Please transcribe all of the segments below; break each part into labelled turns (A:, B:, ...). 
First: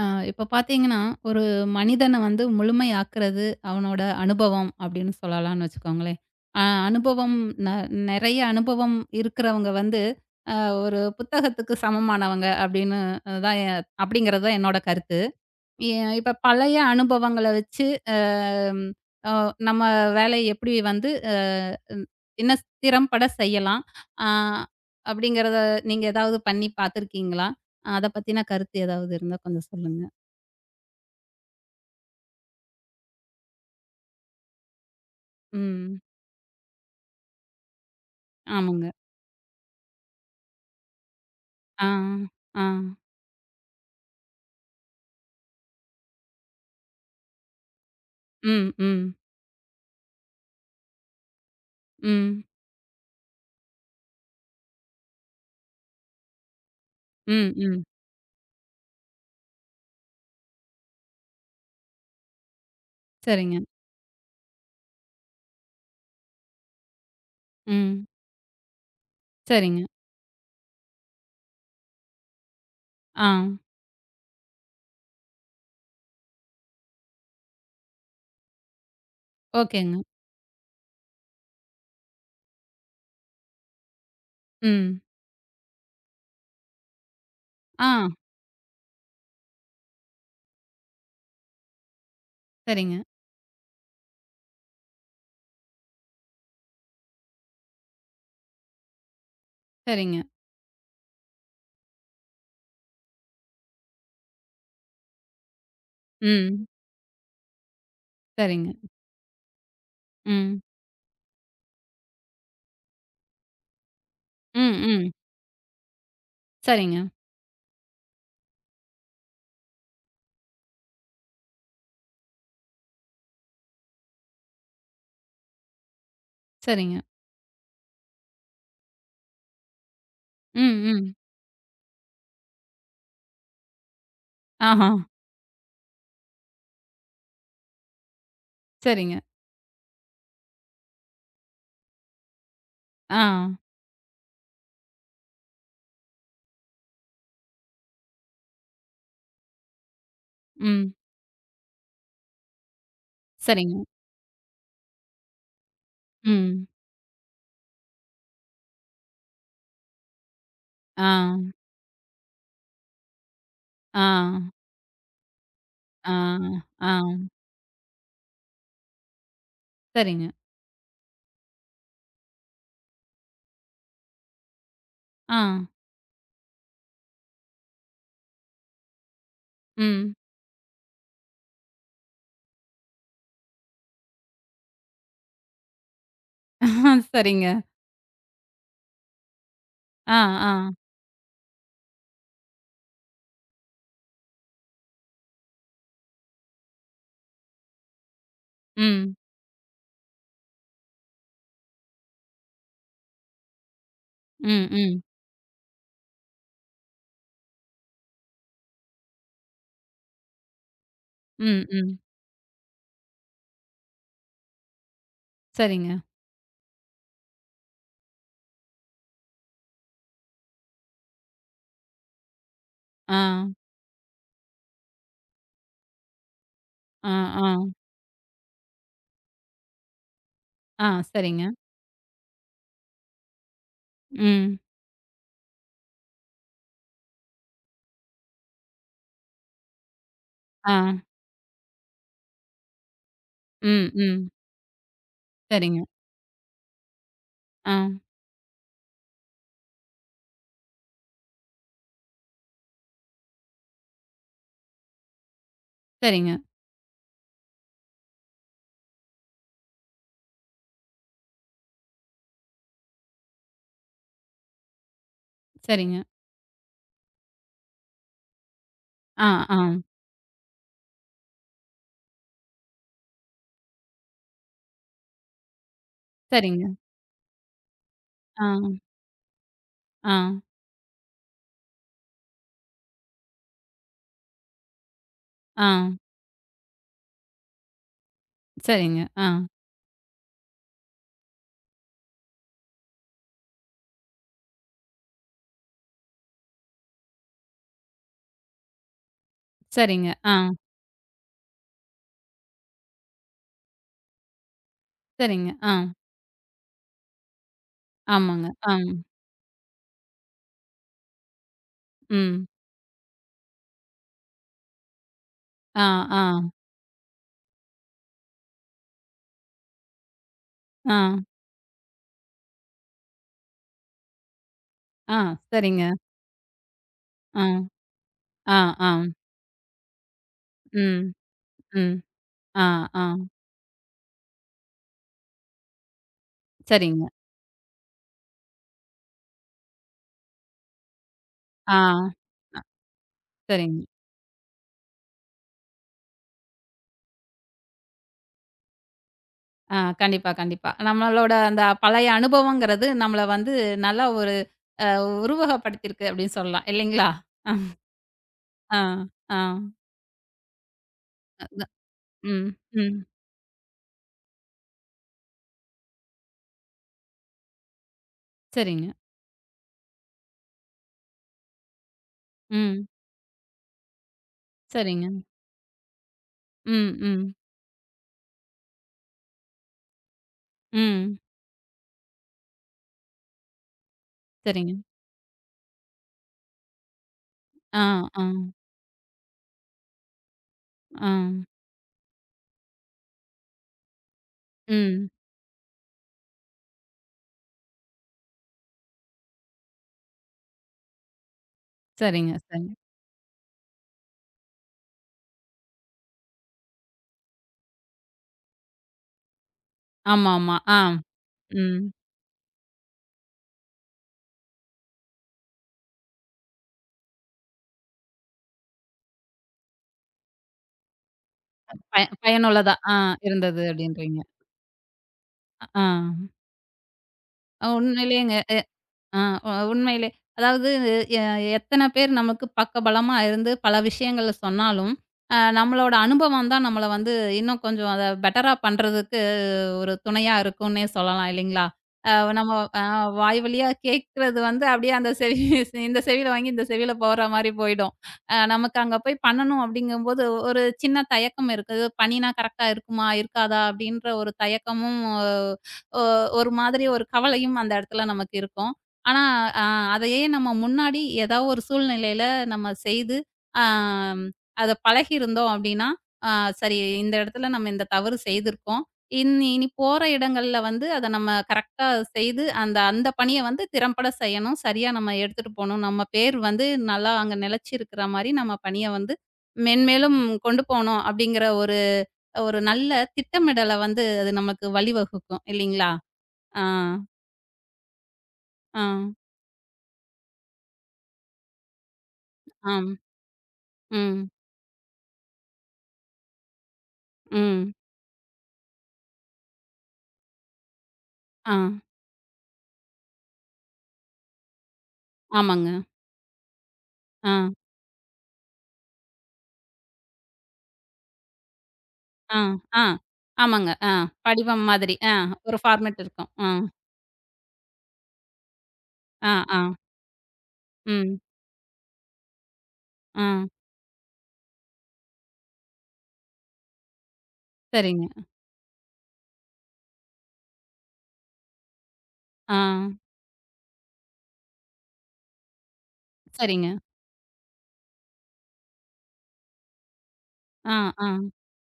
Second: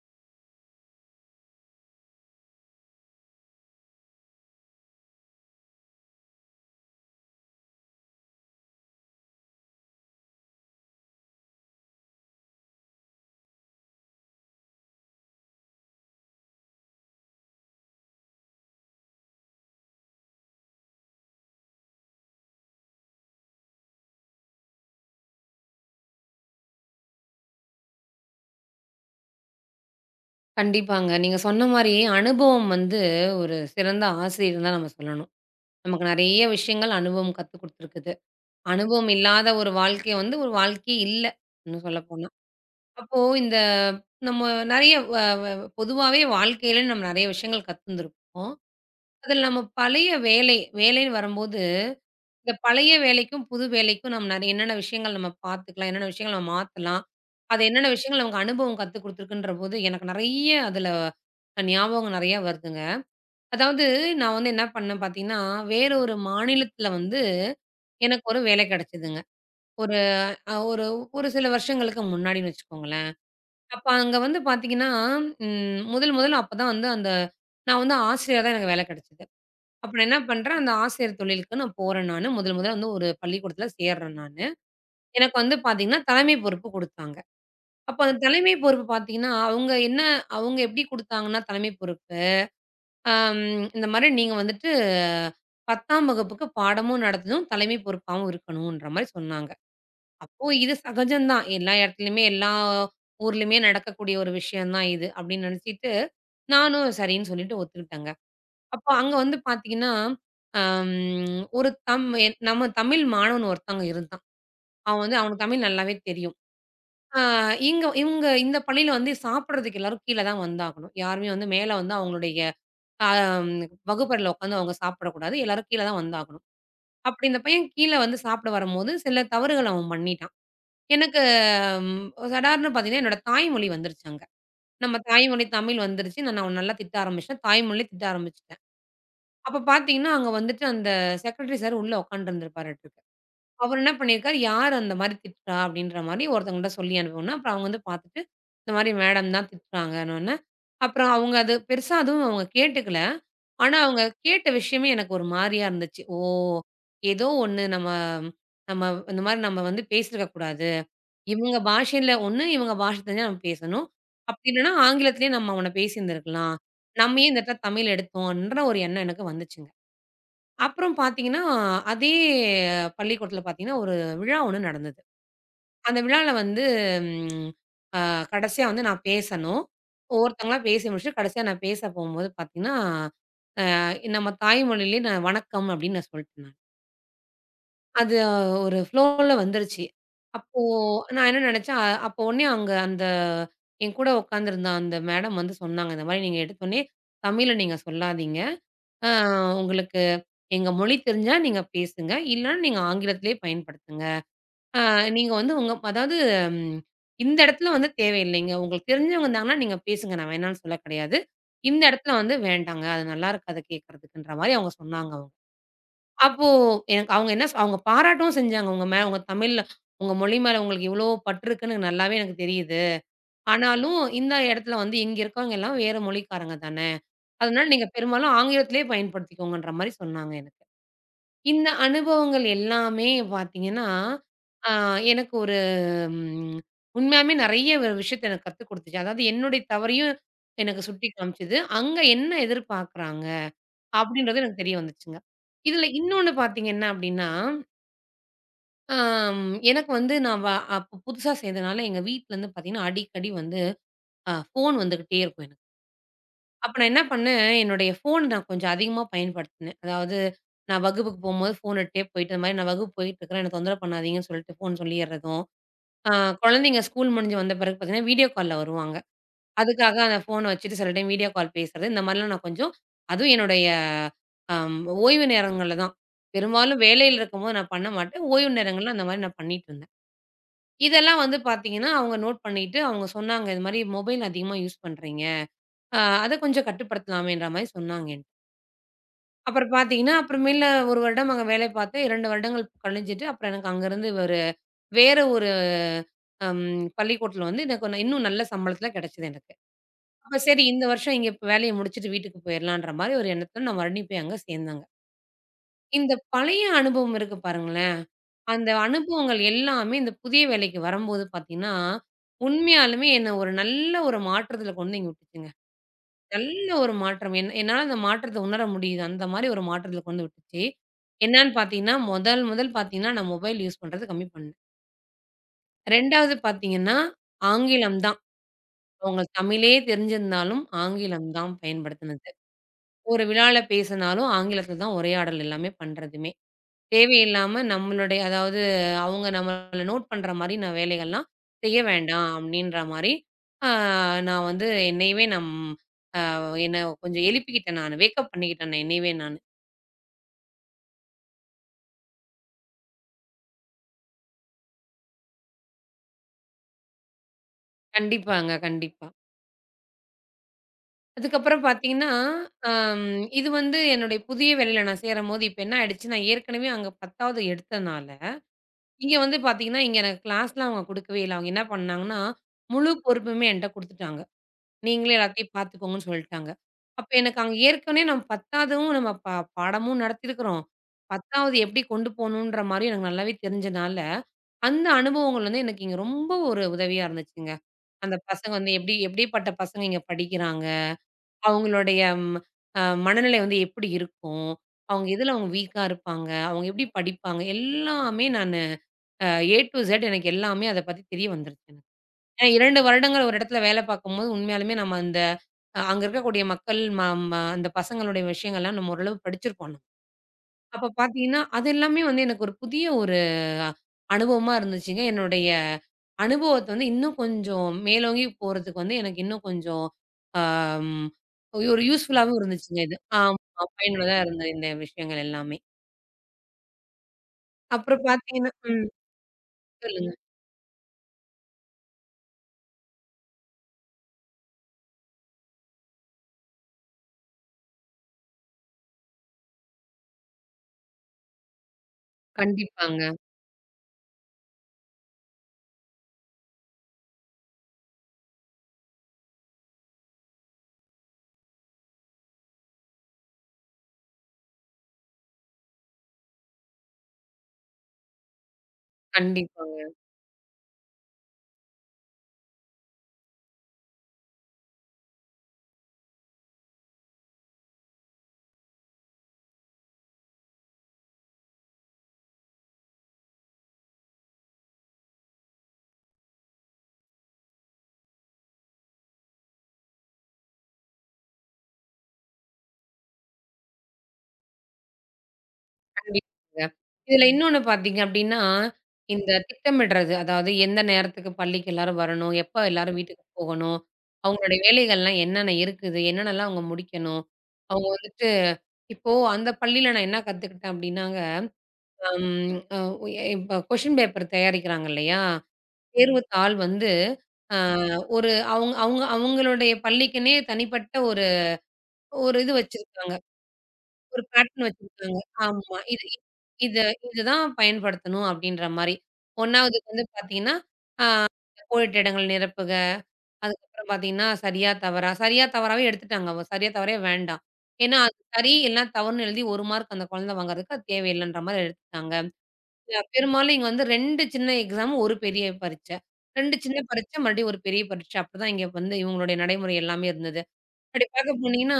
A: ஆ இப்ப பார்த்தீங்கன்னா, ஒரு மனிதன வந்து முழுமையாக்குறது அவனோட அனுபவம் அப்படின்னு சொல்லலாம்னு வச்சுக்கோங்களேன். அ அனுபவம் ந நெறைய அனுபவம் இருக்கிறவங்க வந்து, அ ஒரு புத்தகத்துக்கு சமமானவங்க அப்படின்னு தான் எ அப்படிங்கிறது தான் என்னோட கருத்து. எ இப்ப பழைய அனுபவங்கள வச்சு அ ம் அ நம்ம வேலைய எப்படி வந்து அ ம் இன்னும் திறம்பட செய்யலாம்? அ அப்படிங்கிறத நீங்க ஏதாவது பண்ணி பார்த்துருக்கீங்களா? அத பத்தின கருத்து ஏதாவது இருந்தா கொஞ்சம் சொல்லுங்க.
B: கண்டிப்பாங்க. நீங்க சொன்ன மாரி அனுபவம் வந்து ஒரு சிறந்த ஆசிரியர்ன்னு தான் நம்ம சொல்லணும்.
A: ம்.
B: நமக்கு நெறைய விஷயங்கள் அனுபவம் கத்துக் குடுத்துருக்குது.
A: ஆமாங்க.
B: அனுபவம் இல்லாத ஒரு வாழ்க்கை வந்து ஒரு வாழ்க்கையே இல்ல, இன்னும்
A: ஆ,
B: சொல்லப்போனா.
A: ஆ,
B: அப்போ இந்த நம்ம நெறைய வ வ பொதுவாவே வாழ்க்கையில நம்ம நெறைய விஷயங்கள் கத்துருந்துருப்போம்.
A: ம், ம்,
B: அதில நம்ம பழைய வேலை, வேலைன்னு வரும்போது
A: ம்,
B: இந்த பழைய வேலைக்கும், புது வேலைக்கும் நம்ம நெறைய என்னென்ன விஷயங்கள் நம்ம பார்த்துக்கலாம், என்னென்ன விஷயங்கள் நம்ம மாத்தலாம்.
A: ம்,
B: அது
A: ம்.
B: என்னென்ன விஷயங்கள் அவங்க அனுபவம் கத்துக் குடுத்துருக்குன்றபோது, எனக்கு நெறைய அதுல ஞாபகம் நெறையா வருதுங்க.
A: சரிங்க.
B: அதாவது நான் வந்து என்ன பண்ணேன் பார்த்தீங்கன்னா, வேற ஒரு மாநிலத்தில வந்து
A: ம்.
B: எனக்கு ஒரு வேலை கிடைச்சதுங்க.
A: சரிங்க.
B: ஒரு அ ஒரு ஒரு சில வருஷங்களுக்கு முன்னாடின்னு வச்சுக்கோங்களேன்.
A: ஆ.
B: அப்ப அங்க வந்து பார்த்தீங்கன்னா, முதல் முதல்ல அப்பதான் வந்து அந்த நான் வந்து ஆசிரியரா தான் எனக்கு வேலை கிடைச்சது. அப்ப
A: ஓகேங்க.
B: நான் என்ன பண்றேன், அந்த ஆசிரியர் தொழிலுக்கு நான் போறேன் நானு. முதல் முதல்ல வந்து ஒரு பள்ளிக்கூடத்தில சேர்றேன் நானு.
A: ம்.
B: எனக்கு வந்து பார்த்தீங்கன்னா, தலைமை பொறுப்பு குடுத்தாங்க. அப்ப
A: ஆ.
B: அந்த தலைமை பொறுப்பு பார்த்தீங்கன்னா, அவங்க என்ன அவங்க எப்படி குடுத்தாங்கன்னா, தலைமை பொறுப்பு,
A: சரிங்க,
B: அம் இந்த மாரி நீங்க வந்துட்டு 10ஆம் வகுப்புக்கு பாடமும் நடத்தணும், தலைமை பொறுப்பாவும் இருக்கணுன்ற மாரி சொன்னாங்க.
A: சரிங்க.
B: அப்போ இது சகஜம் தான். எல்லா இடத்துலயுமே, எல்லா ஊர்லயுமே நடக்கக்கூடிய ஒரு விஷயம் தான் இது அப்படின்னு நினைச்சிட்டு,
A: ம்.
B: நானும் சரின்னு சொல்லிட்டு ஒத்துக்கிட்டேங்க.
A: சரிங்க.
B: அப்போ அங்க வந்து பார்த்தீங்கன்னா,
A: ம்.
B: அம் ஒரு தம் நம்ம தமிழ் மாணவன் ஒருத்தவங்க இருந்தான்.
A: ம்,
B: அவன்
A: ம்.
B: வந்து அவனுக்கு தமிழ் நல்லாவே தெரியும்.
A: சரிங்க,
B: ஆ இங்க இவங்க இந்த பள்ளியில வந்து சாப்பிடுறதுக்கு எல்லாரும் கீழ தான் வந்தாகணும். யாருமே வந்து மேல வந்து அவங்களுடைய அ வகுப்பறையில உட்காந்து அவங்க சாப்பிடக்கூடாது. எல்லாரும் கீழ தான் வந்தாகணும்.
A: சரிங்க.
B: அப்படி இந்த பையன் கீழ வந்து சாப்பிட வரும்போது சில தவறுகள் அவன் பண்ணிட்டான்.
A: ம், ம்.
B: எனக்கு ம் சடார்ன்னு பார்த்தீங்கன்னா, என்னோட தாய்மொழி வந்துருச்சு அங்க.
A: ஆஹா.
B: நம்ம தாய்மொழி தமிழ் வந்துருச்சு. நான் அவன நல்லா திட்ட ஆரம்பிச்சுட்டேன். தாய்மொழியில திட்ட ஆரம்பிச்சுட்டேன்.
A: சரிங்க.
B: அப்ப பார்த்தீங்கன்னா, அங்க வந்துட்டு அந்த செக்ரட்டரி சார் உள்ள உட்காந்துருந்துருப்பாராட்டுருக்கு.
A: ஆ.
B: அவர் என்ன பண்ணியிருக்காரு, யார் அந்த மாரி திட்டுறா? அப்படின்ற மாரி ஒருத்தவங்கள்ட்ட சொல்லி அனுப்புனோன, அப்புறம் அவங்க வந்து பார்த்துட்டு, இந்த மாரி மேடம் தான் திட்டுறாங்கன்னோன,
A: ம்.
B: அப்புறம் அவங்க அது பெருசா அதுவும் அவங்க கேட்டுக்கல.
A: சரிங்க.
B: ஆனா, அவங்க கேட்ட விஷயமே எனக்கு ஒரு மாரியா இருந்துச்சு. ஓ!
A: ம்.
B: ஏதோ ஒண்ணு நம்ம நம்ம இந்த மாரி நம்ம வந்து பேசியிருக்க கூடாது.
A: ஆ,
B: இவங்க பாஷையில ஒண்ணு, இவங்க பாஷை தெரிஞ்சா நம்ம பேசணும்.
A: ஆ,
B: அப்படி இல்லன்னா ஆங்கிலத்திலேயே நம்ம அவன
A: ஆ,
B: பேசியிருந்திருக்கலாம்.
A: ஆ.
B: நம்ம ஏன் இந்த இடத்துல தமிழ் எடுத்தோன்ற ஒரு எண்ணம் எனக்கு வந்துச்சுங்க.
A: சரிங்க.
B: அப்புறம் பார்த்தீங்கன்னா, அதே பள்ளிக்கூடத்தில பார்த்தீங்கன்னா, ஒரு விழா ஒண்ணு நடந்தது.
A: ஆ.
B: அந்த விழால வந்து ம் அ கடைசியா வந்து நான் பேசணும்.
A: ம்.
B: ஒவ்வொருத்தங்களா பேசி முடிச்சுட்டு கடைசியா நான் பேச போம்போது பார்த்தீங்கன்னா, அ நம்ம தாய்மொழியிலேயே நான் வணக்கம் அப்படின்னு நான் சொல்ட்டேன் நான்.
A: சரிங்க.
B: அது ஒரு ஃப்ளோல வந்துருச்சு.
A: ஆ, ஆ.
B: அப்போ நான் என்ன நெனச்சேன், அப்போ உடனே அங்க அந்த என் கூட உட்காந்துருந்த அந்த மேடம் வந்து சொன்னாங்க, "இந்த மாரி நீங்க எடுத்தோனே தமிழ்ல நீங்க சொல்லாதீங்க. அ
A: ம்.
B: உங்களுக்கு" எங்க மொழி தெரிஞ்சா நீங்க பேசுங்க. இல்லன்னா நீங்க ஆங்கிலத்திலேயே பயன்படுத்துங்க.
A: ம்,
B: அ
A: ம்.
B: நீங்க வந்து உங்க அதாவது ம் இந்த இடத்துல வந்து தேவையில்லைங்க. உங்களுக்கு தெரிஞ்சவங்க இருந்தாங்கன்னா, நீங்க பேசுங்க. நான் வேணான்னு சொல்ல கிடையாது.
A: ம்,
B: இந்த
A: ம்.
B: இடத்துல வந்து வேண்டாங்க. அது நல்லா இருக்காது கேட்கறதுக்குன்ற மாரி அவங்க சொன்னாங்க அவங்க.
A: சரிங்க.
B: அப்போ எனக்கு அவங்க என்ன அவங்க பாராட்டவும் செஞ்சாங்க. உங்க மேல உங்க தமிழ்ல உங்க மொழி மேல உங்களுக்கு இவ்வளோ பற்று இருக்குன்னு எனக்கு நல்லாவே எனக்கு தெரியுது.
A: ஆ.
B: ஆனாலும் இந்த இடத்துல வந்து இங்க இருக்கவங்க எல்லாம் வேற மொழிக்காரங்க தானே.
A: ஆ, ஆ,
B: அதனால நீங்க பெரும்பாலும் ஆங்கிலத்திலேயே பயன்படுத்திக்கோங்கன்ற மாரி சொன்னாங்க எனக்கு.
A: ஆ, சரிங்க.
B: இந்த அனுபவங்கள் எல்லாமே பார்த்தீங்கன்னா,
A: ம்.
B: ஆ எனக்கு ஒரு ம் உண்மையாலுமே நெறைய ஒரு விஷயத்த எனக்கு கத்துக் குடுத்துச்சு. அதாவது என்னுடைய தவறையும்
A: ஆ.
B: எனக்கு சுட்டி காமிச்சது. அங்க என்ன எதிர்பார்க்குறாங்க?
A: ம், ம்.
B: அப்படின்றது எனக்கு தெரிய வந்துச்சுங்க.
A: சரிங்க.
B: இதுல இன்னொன்னு பார்த்தீங்கன்னா அப்படின்னா,
A: ஆ.
B: ஆம் எனக்கு வந்து நான் வ அப்ப புதுசா சேர்ந்தனால எங்க வீட்லருந்து பார்த்தீங்கன்னா, அடிக்கடி வந்து ஃபோன் வந்துகிட்டே இருக்கும் எனக்கு.
A: சரிங்க,
B: அப்ப நான் என்ன பண்ணேன், என்னுடைய ஃபோன் நான் கொஞ்சம் அதிகமா பயன்படுத்தினேன். அதாவது நான் வகுப்புக்கு போம்போது ஃபோன் எடுத்துட்டே போயிட்டு, இந்த மாரி நான் வகுப்பு போயிட்டுருக்கிறேன், என்ன தொந்தரவு பண்ணாதீங்கன்னு சொல்லிட்டு ஃபோன் சொல்லிர்றதும்,
A: சரிங்க.
B: அ குழந்தைங்க ஸ்கூல் முடிஞ்சு வந்த பிறகு பார்த்தீங்கன்னா, வீடியோ கால்ல வருவாங்க.
A: ஆ, ஆ.
B: அதுக்காக அந்த ஃபோன வச்சுட்டு சில டைம் வீடியோ கால் பேசுறது, இந்த மாரிலாம் நான் கொஞ்சம் அதுவும் என்னுடைய அம் ஓய்வு நேரங்கள்ல தான்.
A: சரிங்க.
B: பெரும்பாலும் வேலையில இருக்கும்போது நான் பண்ண மாட்டேன்.
A: ஆ,
B: ஓய்வு நேரங்கள்ல அந்த மாரி நான் பண்ணிட்டுருந்தேன்.
A: ஆ,
B: இதெல்லாம் வந்து பார்த்தீங்கன்னா, அவங்க நோட் பண்ணிட்டு அவங்க சொன்னாங்க, "இது மாரி மொபைல் அதிகமா யூஸ் பண்றீங்க.
A: ஆ.
B: அத கொஞ்சம் கட்டுப்படுத்தலாமேன்ற" மாரி சொன்னாங்க.
A: சரிங்க. ஆ.
B: அப்புறம் பார்த்தீங்கன்னா, அப்புறமேல 1 வருடம் அங்க வேலை பார்த்தேன். 2 வருடங்கள் கழிஞ்சுட்டு, அப்புறம் எனக்கு அங்கருந்து ஒரு வேற ஒரு அம் பள்ளிக்கூடத்துல வந்து எனக்கு இன்னும் நல்ல சம்பளத்துல கிடைச்சது எனக்கு.
A: சரிங்க. ஆ.
B: அப்ப சரி இந்த வருஷம் இங்க இப்ப வேலைய முடிச்சுட்டு வீட்டுக்கு போயிரலான்ற மாரி ஒரு எண்ணத்துல நான் மறுபடியும் போய் அங்க சேர்ந்தேங்க.
A: சரிங்க. ஆ.
B: இந்த பழைய அனுபவம் இருக்கு பாருங்களேன்,
A: ஆமாங்க.
B: அந்த
A: ஆ.
B: அனுபவங்கள் எல்லாமே இந்த புதிய வேலைக்கு வரும்போது பார்த்தீங்கன்னா,
A: ம்.
B: உண்மையாலுமே என்ன ஒரு நல்ல ஒரு மாற்றத்துல கொண்டு இங்க விட்டுச்சுங்க.
A: ஆ, ஆ,
B: நல்ல ஒரு மாற்றம். என் என்னால அந்த மாற்றத்த உணர முடியுது. அந்த மாரி ஒரு மாற்றத்துல கொண்டு விட்டுச்சு.
A: ஆ,
B: என்னான்னு பார்த்தீங்கன்னா, முதல் முதல் பார்த்தீங்கன்னா, நான் மொபைல் யூஸ் பண்றது கம்மி பண்ணேன்.
A: ஆ. சரிங்க.
B: 2வது பார்த்தீங்கன்னா,
A: ஆ,
B: ஆங்கிலம் தான்.
A: ஆ, ஆ.
B: அவங்க தமிழே தெரிஞ்சிருந்தாலும்,
A: ம்,
B: ஆங்கிலம் தான்
A: ம்.
B: பயன்படுத்தினது.
A: ஆ, ஆ.
B: ஒரு விழால பேசினாலும் ஆங்கிலத்துல தான் உரையாடல் எல்லாமே பண்றதுமே.
A: சரிங்க.
B: தேவையில்லாம நம்மளுடைய அதாவது அவங்க நம்மள நோட் பண்ற மாரி நான் வேலைகள்லாம்
A: ஆ,
B: செய்ய வேண்டாம் அப்டின்ற மாரி, ஆ
A: சரிங்க.
B: நான் வந்து என்னையவே நம் அ என்ன கொஞ்சம் எழுப்பிக்கிட்டேன் நானு. வேக்கப் பண்ணிக்கிட்டேன் நான் என்னையவே நானு.
A: ஆ, கண்டிப்பா, கண்டிப்பா. நம்மளோட அந்த பழைய அனுபவங்கிறது நம்மள வந்து நல்லா ஒரு அ உருவகப்படுத்தியிருக்கு அப்படின்னு சொல்லலாம். இல்லைங்களா?
B: கண்டிப்பாங்க,
A: ஆ,
B: கண்டிப்பா.
A: ஆ.
B: அதுக்கப்புறம்
A: அதான்.
B: பார்த்தீங்கன்னா,
A: ம், ம்.
B: அம் இது வந்து என்னுடைய புதிய வேலையில நான் சேரும்போது இப்ப என்ன ஆயிடுச்சு, நான் ஏற்கனவே அங்க 10வது எடுத்தனால,
A: சரிங்க.
B: இங்க வந்து பார்த்தீங்கன்னா, இங்க எனக்கு கிளாஸ்லாம் அவங்க குடுக்கவே இல்ல. அவங்க என்ன பண்ணாங்கன்னா,
A: ம்.
B: முழு பொறுப்புமே என்ட்ட குடுத்துட்டாங்க.
A: சரிங்க.
B: நீங்களே எல்லாத்தையும் பார்த்துக்கோங்கன்னு சொல்லிட்டாங்க.
A: ம்,
B: அப்ப
A: ம்.
B: எனக்கு அங்க ஏற்கனவே நம்ம 10ஆவதும் நம்ம பாடமும் நடத்தியிருக்கிறோம்.
A: ம்.
B: 10ஆவது எப்படி கொண்டு போணுன்ற மாரியும் எனக்கு நல்லாவே தெரிஞ்சனால,
A: சரிங்க.
B: அந்த அனுபவங்கள் வந்து எனக்கு இங்க ரொம்ப ஒரு உதவியா இருந்துச்சுங்க.
A: ஆ,
B: அந்த
A: ஆ,
B: பசங்க வந்து எப்படி எப்படிப்பட்ட பசங்க இங்க படிக்கிறாங்க,
A: ஆ.
B: அவங்களுடைய ம் அ மனநிலை வந்து எப்படி இருக்கும், அவங்க
A: ம்.
B: எதுல அவங்க வீக்கா இருப்பாங்க, அவங்க எப்படி படிப்பாங்க எல்லாமே நானு அ ஏ டூ இசட் எனக்கு எல்லாமே அத பத்தி தெரிய வந்துருச்சு.
A: சரிங்க,
B: ஏன்னா
A: சரிங்க.
B: 2 வருடங்கள் ஒரு இடத்துல வேலை பார்க்கும்போது, உண்மையாலுமே நம்ம அந்த அங்க இருக்கக்கூடிய மக்கள் ம ம அந்த பசங்களுடைய விஷயங்கள்லாம் நம்ம ஓரளவு படிச்சிருப்போம் நம்ம.
A: ஆமாமா. ஆ.
B: அப்ப பார்த்தீங்கன்னா, அது
A: ம்.
B: எல்லாமே வந்து எனக்கு ஒரு புதிய ஒரு அ, அனுபவமா இருந்துச்சுங்க. என்னுடைய அனுபவத்த வந்து இன்னும் கொஞ்சம் மேலோங்கி போறதுக்கு வந்து எனக்கு இன்னும் கொஞ்சம் ஆம் ஒரு யூஸ்ஃபுல்லாவும்
A: பயனுள்ளதா
B: இருந்துச்சுங்க
A: ஆ
B: இது.
A: இருந்தது
B: ஆமா. பயனுள்ளதா
A: அப்படின்றீங்க.
B: இருந்தது இந்த விஷயங்கள் எல்லாமே.
A: ஆ.
B: அப்புறம்
A: உண்மையிலேயேங்க
B: பார்த்தீங்கன்னா
A: ஆ உ உண்மையிலே.
B: சொல்லுங்க.
A: அதாவது எ எத்தன பேர் நமக்கு பக்கபலமா இருந்து பல விஷயங்கள சொன்னாலும், நம்மளோட அனுபவம் தான் நம்மள வந்து இன்னும் கொஞ்சம் அத பெட்டரா பண்றதுக்கு ஒரு துணையா இருக்கும்னே சொல்லலாம் இல்லைங்களா? அ நம்ம அ
B: கண்டிப்பாங்க.
A: வாய் வழியா கேட்கறது வந்து அப்படியே அந்த செவி இந்த செவியில வாங்கி இந்த செவியில போற மாரி போயிடும். நமக்கு அங்க போய் பண்ணணும் அப்படிங்கும்போது ஒரு சின்ன தயக்கம் இருக்குது. பண்ணினா கரெக்ட்டா இருக்குமா? இருக்காதா? அப்படின்ற ஒரு தயக்கமும், ஆ, ஒ ஒரு மாதிரி ஒரு கவலையும் அந்த இடத்துல நமக்கு இருக்கும். ஆனா, அ
B: கண்டிப்பா.
A: அதையே நம்ம முன்னாடி ஏதாவது ஒரு சூழ்நிலையில நம்ம செய்து, ஆம் அத பழகியிருந்தோம் அப்டின்னா, ஆ சரி இந்த இடத்துல நம்ம இந்த தவறு செய்திருக்கோம். இனி இனி போற இடங்கள்ல வந்து அத நம்ம கரெக்ட்டா செய்து, அந்த அந்த பணிய வந்து திறம்பட செய்யணும். சரியா நம்ம எடுத்துட்டு போணும். நம்ம பேர் வந்து நல்லா அங்க நிலைச்சிருக்கிற மாரி நம்ம பணிய வந்து மென்மேலும் கொண்டு போணும் அப்டிங்கிற ஒரு ஒரு நல்ல திட்டமிடல வந்து அது நமக்கு வழிவகுக்கும் இல்லைங்களா?
B: கண்டிப்பாங்க.
A: ஆ,
B: இதுல இன்னொன்னு பார்த்தீங்க அப்டின்னா,
A: ஆ,
B: இந்த திட்டமிடுறது. அதாவது எந்த நேரத்துக்கு பள்ளிக்கு எல்லாரும் வரணும், எப்ப
A: ஆம்.
B: எல்லாரும் வீட்டுக்கு போகணும்,
A: ம்,
B: அவங்களுடைய வேலைகள்லாம் என்னென்ன இருக்குது, என்னென்னலாம் அவங்க முடிக்கணும்.
A: ம்.
B: அவங்க வந்துட்டு இப்போ அந்த பள்ளியில நான் என்ன கத்துக்கிட்டேன் அப்டின்னாங்க,
A: ஆ.
B: அம் அ இப்ப கொஸ்டின் பேப்பர் தயாரிக்கிறாங்க இல்லையா?
A: ஆமாங்க.
B: தேர்வுத்தாள் வந்து
A: ஆ,
B: அ ஒரு அவங்க அவங்க அவங்களுடைய பள்ளிக்குன்னே தனிப்பட்ட ஒரு ஒரு
A: ஆ,
B: இது
A: ஆ.
B: வச்சிருக்காங்க.
A: ஆமாங்க. ஆ.
B: ஒரு
A: படிவம்
B: பேட்டர்ன்
A: மாதிரி. ஆ.
B: வச்சிருக்காங்க.
A: ஒரு
B: ஆமா.
A: ஃபார்மேட் இருக்கும். ஆ,
B: இத இதுதான் பயன்படுத்தணும் அப்டின்ற மாரி.
A: ஆ, ஆ.
B: 1வதுக்கு வந்து பாத்தீங்கன்னா, ஆ
A: ம்.
B: கோடிட்ட இடங்கள் நிரப்புக.
A: ஆ.
B: அதுக்கப்புறம் பாத்தீங்கன்னா, சரியா, தவறா. சரியா, தவறாவே எடுத்துட்டாங்க. அவ சரியா, தவறே வேண்டாம். ஏன்னா,
A: சரிங்க.
B: அது சரி இல்லன்னா தவறுன்னு எழுதி 1 மார்க் அந்த குழந்தை வாங்குறதுக்கு அது தேவையில்லன்ற மாரி எடுத்துட்டாங்க.
A: ஆ.
B: பெரும்பாலும் இங்க வந்து 2 சின்ன எக்ஸாம், 1 பெரிய பரீட்சை. 2
A: சரிங்க.
B: சின்ன பரீட்சை, மறுபடியும் ஒரு பெரிய பரீட்சை. அப்டிதான் இங்க வந்து இவங்களுடைய நடைமுறை எல்லாமே இருந்தது.
A: ஆ,
B: அப்படி
A: ஆ.
B: பார்க்க போனீங்கன்னா,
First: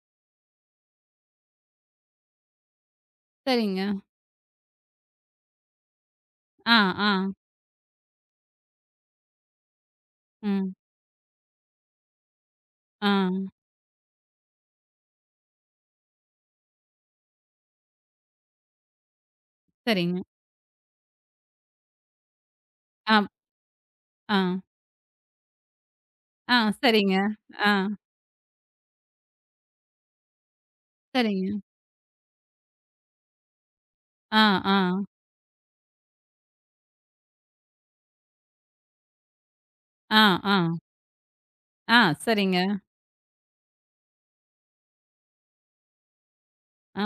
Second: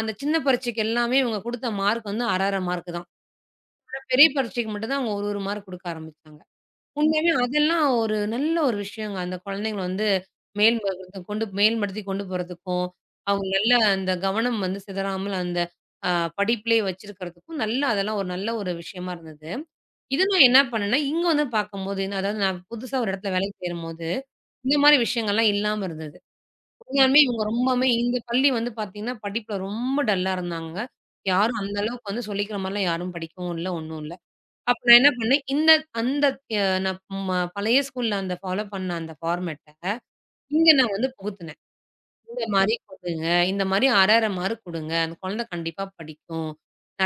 B: அந்த சின்ன பரீட்சைக்கு எல்லாமே இவங்க குடுத்த மார்க் வந்து 1 1/2 மார்க் தான்.
A: சரிங்க.
B: ஆனா பெரிய பரீட்சைக்கு மட்டும் தான் அவங்க ஒரு மார்க் குடுக்க ஆரம்பிச்சாங்க.
A: ஆ, ஆ.
B: உண்மையாவே அதெல்லாம் ஒரு நல்ல ஒரு விஷயங்க. அந்த கொழந்தைங்கள வந்து
A: ம்.
B: மேல்படுத்த கொண்டு மேல்படுத்தி கொண்டு போறதுக்கும்,
A: ஆ.
B: அவங்க நல்ல அந்த கவனம் வந்து சிதறாமல் அந்த அ படிப்பிலேயே வச்சிருக்கிறதுக்கும் நல்ல அதெல்லாம் ஒரு நல்ல ஒரு விஷயமா இருந்தது.
A: சரிங்க.
B: இது நான் என்ன பண்ணேன்னா, இங்க வந்து பார்க்கும்போது, அதாவது நான் புதுசா ஒரு
A: ஆ,
B: இடத்துல வேலைக்கு சேரும்போது,
A: ஆ,
B: இந்த மாரி விஷயங்கள்லாம் இல்லாம இருந்தது.
A: ஆ. சரிங்க.
B: உண்மையாலுமே இவங்க
A: ஆ.
B: ரொம்பவுமே இந்த பள்ளி வந்து பார்த்தீங்கன்னா, படிப்புல ரொம்ப டல்லா இருந்தாங்க.
A: சரிங்க.
B: யாரும் அந்த அளவுக்கு வந்து சொல்லிக்கிற மாரிலாம் யாரும் படிக்கவும் இல்ல, ஒண்ணும் இல்ல.
A: ஆ, ஆ.
B: அப்ப நான் என்ன பண்ணேன், இந்த அந்த அ நான் பழைய ஸ்கூல்ல அந்த ஃபாலோ பண்ண அந்த ஃபார்மேட்ட
A: ஆ, ஆ.
B: இங்க நான் வந்து புகுத்துனேன்.
A: ஆ.
B: இந்த
A: சரிங்க.
B: மாரி குடுங்க, இந்த மாரி அரை, அரை மார்க் குடுங்க. அந்த குழந்தை கண்டிப்பா படிக்கும்.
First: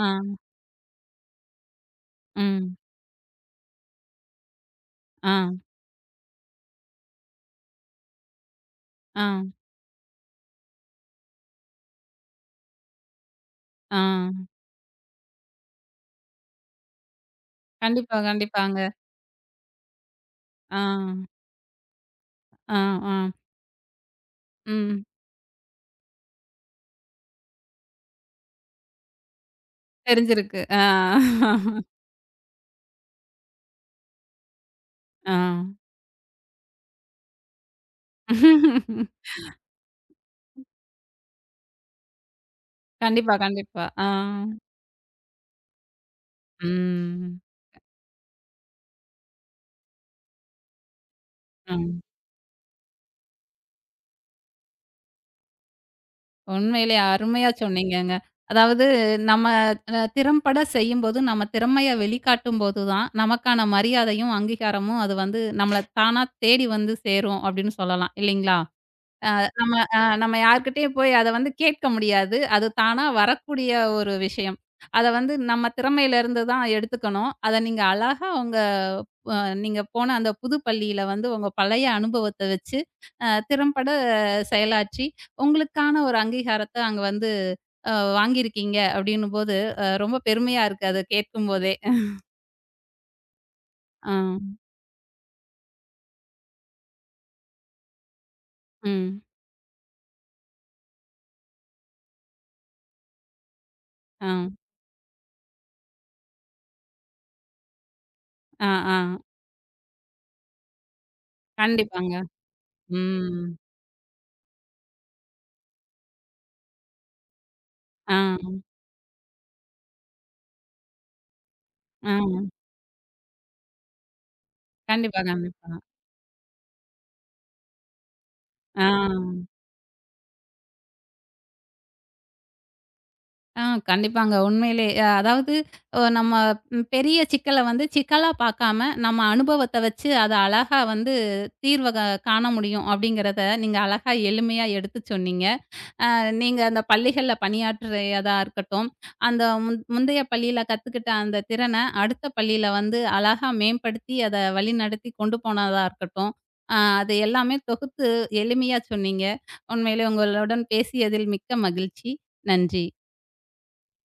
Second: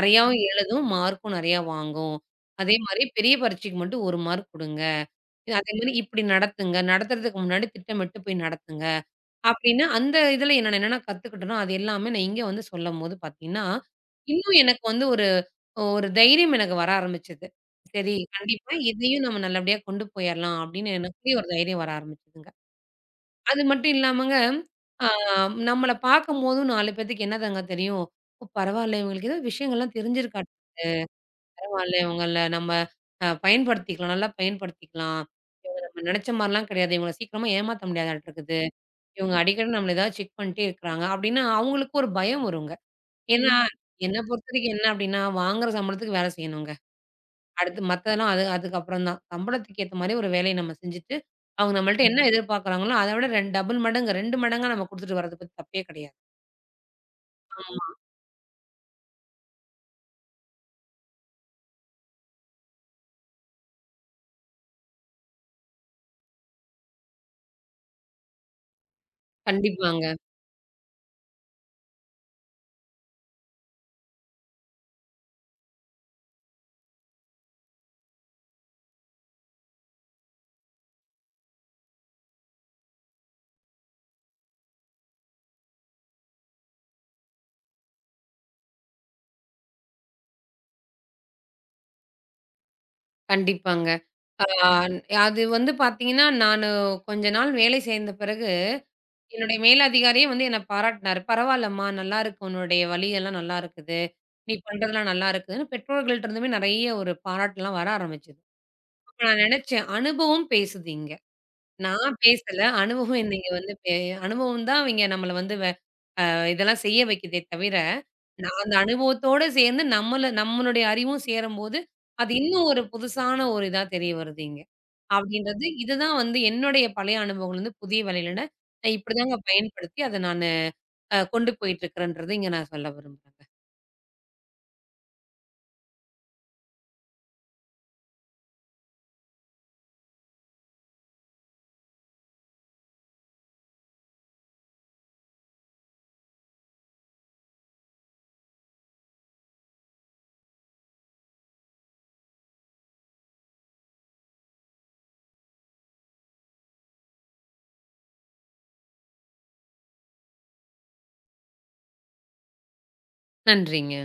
A: ஆ.
B: எழுதும், மார்க்கும் நெறையா வாங்கும்.
A: ம்.
B: அதே மாரி பெரிய பரீட்சைக்கு மட்டும் 1 மார்க் குடுங்க.
A: ஆ,
B: அதே மாரி இப்படி நடத்துங்க. நடத்துறதுக்கு முன்னாடி திட்டமிட்டு போய் நடத்துங்க.
A: ஆ,
B: அப்படின்னு அந்த இதுல நான் என்னென்ன கத்துக்கிட்டனோ, அது எல்லாமே நான் இங்க வந்து சொல்லும்போது பார்த்தீங்கன்னா,
A: ஆ.
B: இன்னும் எனக்கு வந்து ஒரு ஒரு தைரியம் எனக்கு வர ஆரம்பிச்சது. சரி
A: கண்டிப்பா,
B: கண்டிப்பா
A: கண்டிப்பாங்க.
B: இதையும் நம்ம நல்லபடியா கொண்டு போயிரலாம்
A: ஆ,
B: அப்படின்னு எனக்குள்ளேயே ஒரு தைரியம் வர ஆரம்பிச்சதுங்க.
A: ஆ, ஆ.
B: அது மட்டும் இல்லாமங்க,
A: ம்.
B: ஆ நம்மள பார்க்கும்போதும் 4 பேத்துக்கு என்னதாங்க தெரியும்? ஓ! பரவால்ல இவங்களுக்கு ஏதோ விஷயங்கள்லாம் தெரிஞ்சிருக்காட்டு.
A: தெரிஞ்சிருக்கு. ஆ.
B: பரவால்ல இவங்கள நம்ம பயன்படுத்திக்கலாம், நல்லா பயன்படுத்திக்கலாம்.
A: ஆ.
B: இவங்க நம்ம நினைச்ச மாரிலாம் கிடையாது. இவங்கள சீக்கிரமா ஏமாத்த முடியாதாட்டு இருக்குது. இவங்க அடிக்கடி நம்மள ஏதாவது செக் பண்ணிட்டே இருக்கிறாங்க அப்டின்னா, அவங்களுக்கு ஒரு பயம் வருங்க.
A: கண்டிப்பா,
B: ஏன்னா, ம்.
A: கண்டிப்பா. ஆ.
B: என்ன பொறுத்தவரைக்கும் என்ன அப்டின்னா, வாங்குற சம்பளத்துக்கு வேல செய்யணுங்க.
A: ம்.
B: அடுத்து மத்ததெல்லாம் அது அதுக்கப்புறம் தான். சம்பளத்துக்கு ஏத்த மாரி ஒரு வேலைய நம்ம செஞ்சுட்டு, அவங்க
A: ம்.
B: நம்மள்ட்ட என்ன எதிர்பார்க்குறாங்களோ, அத விட 2 டபுள் மடங்கு 2 மடங்கா நம்ம குடுத்துட்டு வர்றது பத்தி தப்பே கிடையாது.
A: உண்மையிலே அருமையா
B: ஆமா.
A: சொன்னீங்கங்க. அதாவது நம்ம திறம்பட செய்யும்போது, நம்ம திறமைய வெளிக்காட்டும்போது தான், நமக்கான மரியாதையும், அங்கீகாரமும் அது வந்து நம்மள தானா தேடி வந்து சேரும் அப்படின்னு சொல்லலாம். இல்லைங்களா?
B: கண்டிப்பாங்க,
A: நம்ம யார்கிட்டயும் போய் அத வந்து கேட்க முடியாது. அது தானா வரக்கூடிய ஒரு விஷயம். அத வந்து நம்ம திறமையிலருந்து தான் எடுத்துக்கணும். அத நீங்க அழகா உங்க அ நீங்க போன அந்த புது பள்ளியில வந்து உங்க பழைய அனுபவத்த வச்சு, திறம்பட செயலாற்றி, உங்களுக்கான ஒரு அங்கீகாரத்த அங்க வந்து அ வாங்கியிருக்கீங்க அப்டின்னும்போது, ரொம்ப பெருமையா இருக்கு அத கேட்கும்போதே.
B: கண்டிப்பாங்க.
A: ஆ,
B: ஆ அது வந்து பார்த்தீங்கன்னா, நானு கொஞ்ச நாள் வேலை சேர்ந்த பிறகு
A: ம்.
B: என்னுடைய மேலதிகாரியே வந்து என்ன பாராட்டினாரு. "பரவால்லம்மா, நல்லாருக்கு. உன்னுடைய வழியெல்லாம் நல்லா இருக்குது.
A: ஆ,
B: நீ பண்றதெல்லாம் நல்லா இருக்குதுன்னு" பெற்றோர்கள்ட்ட இருந்துமே நெறைய ஒரு பாராட்டுலாம் வர ஆரம்பிச்சது.
A: ஆ, ஆ.
B: அப்ப நான் நெனச்சேன், அனுபவம் பேசுது இங்க. நான்
A: கண்டிப்பாங்க.
B: பேசல, அனுபவம் என்ன
A: ம்.
B: இங்க வந்து அனுபவம் தான் இவிங்க நம்மள வந்து இதெல்லாம் செய்ய வைக்குதே தவிர,
A: ஆ,
B: நான் அந்த அனுபவத்தோட சேர்ந்து நம்மள நம்மளுடைய அறிவும் சேரும்போது,
A: ஆ.
B: அது இன்னும் ஒரு புதுசான ஒரு இதா தெரிய வருது இங்க.
A: கண்டிப்பா,
B: அப்படின்றது
A: கண்டிப்பா.
B: இதுதான் வந்து என்னுடைய பழைய அனுபவங்கள்லருந்து புதிய வேலையில
A: ஆ.
B: நான் இப்படிதாங்க பயன்படுத்தி அத நான் கொண்டு போயிட்டுருக்கிறேன்றத இங்க நான் சொல்ல விரும்புறேங்க.
A: ஆ கண்டிப்பாங்க. உண்மையிலே. அதாவது அ நம்ம ம் பெரிய சிக்கல வந்து சிக்கலா பார்க்காம, நம்ம அனுபவத்த வச்சு அத அழகா வந்து தீர்வ காண முடியும் அப்படிங்கிறத நீங்க அழகா எளிமையா எடுத்து சொன்னீங்க. நீங்க அந்த பள்ளிகள்ல பணியாற்றியதா இருக்கட்டும், அந்த முந்தைய பள்ளியில கத்துக்கிட்ட அந்த திறன அடுத்த பள்ளியில வந்து அழகா மேம்படுத்தி அத வழிநடத்தி கொண்டு போனதா இருக்கட்டும், அ அது எல்லாமே தொகுத்து எளிமையா சொன்னீங்க. உண்மையிலே உங்களுடன் பேசியதில் மிக்க மகிழ்ச்சி. நன்றி.
B: நன்றிங்க.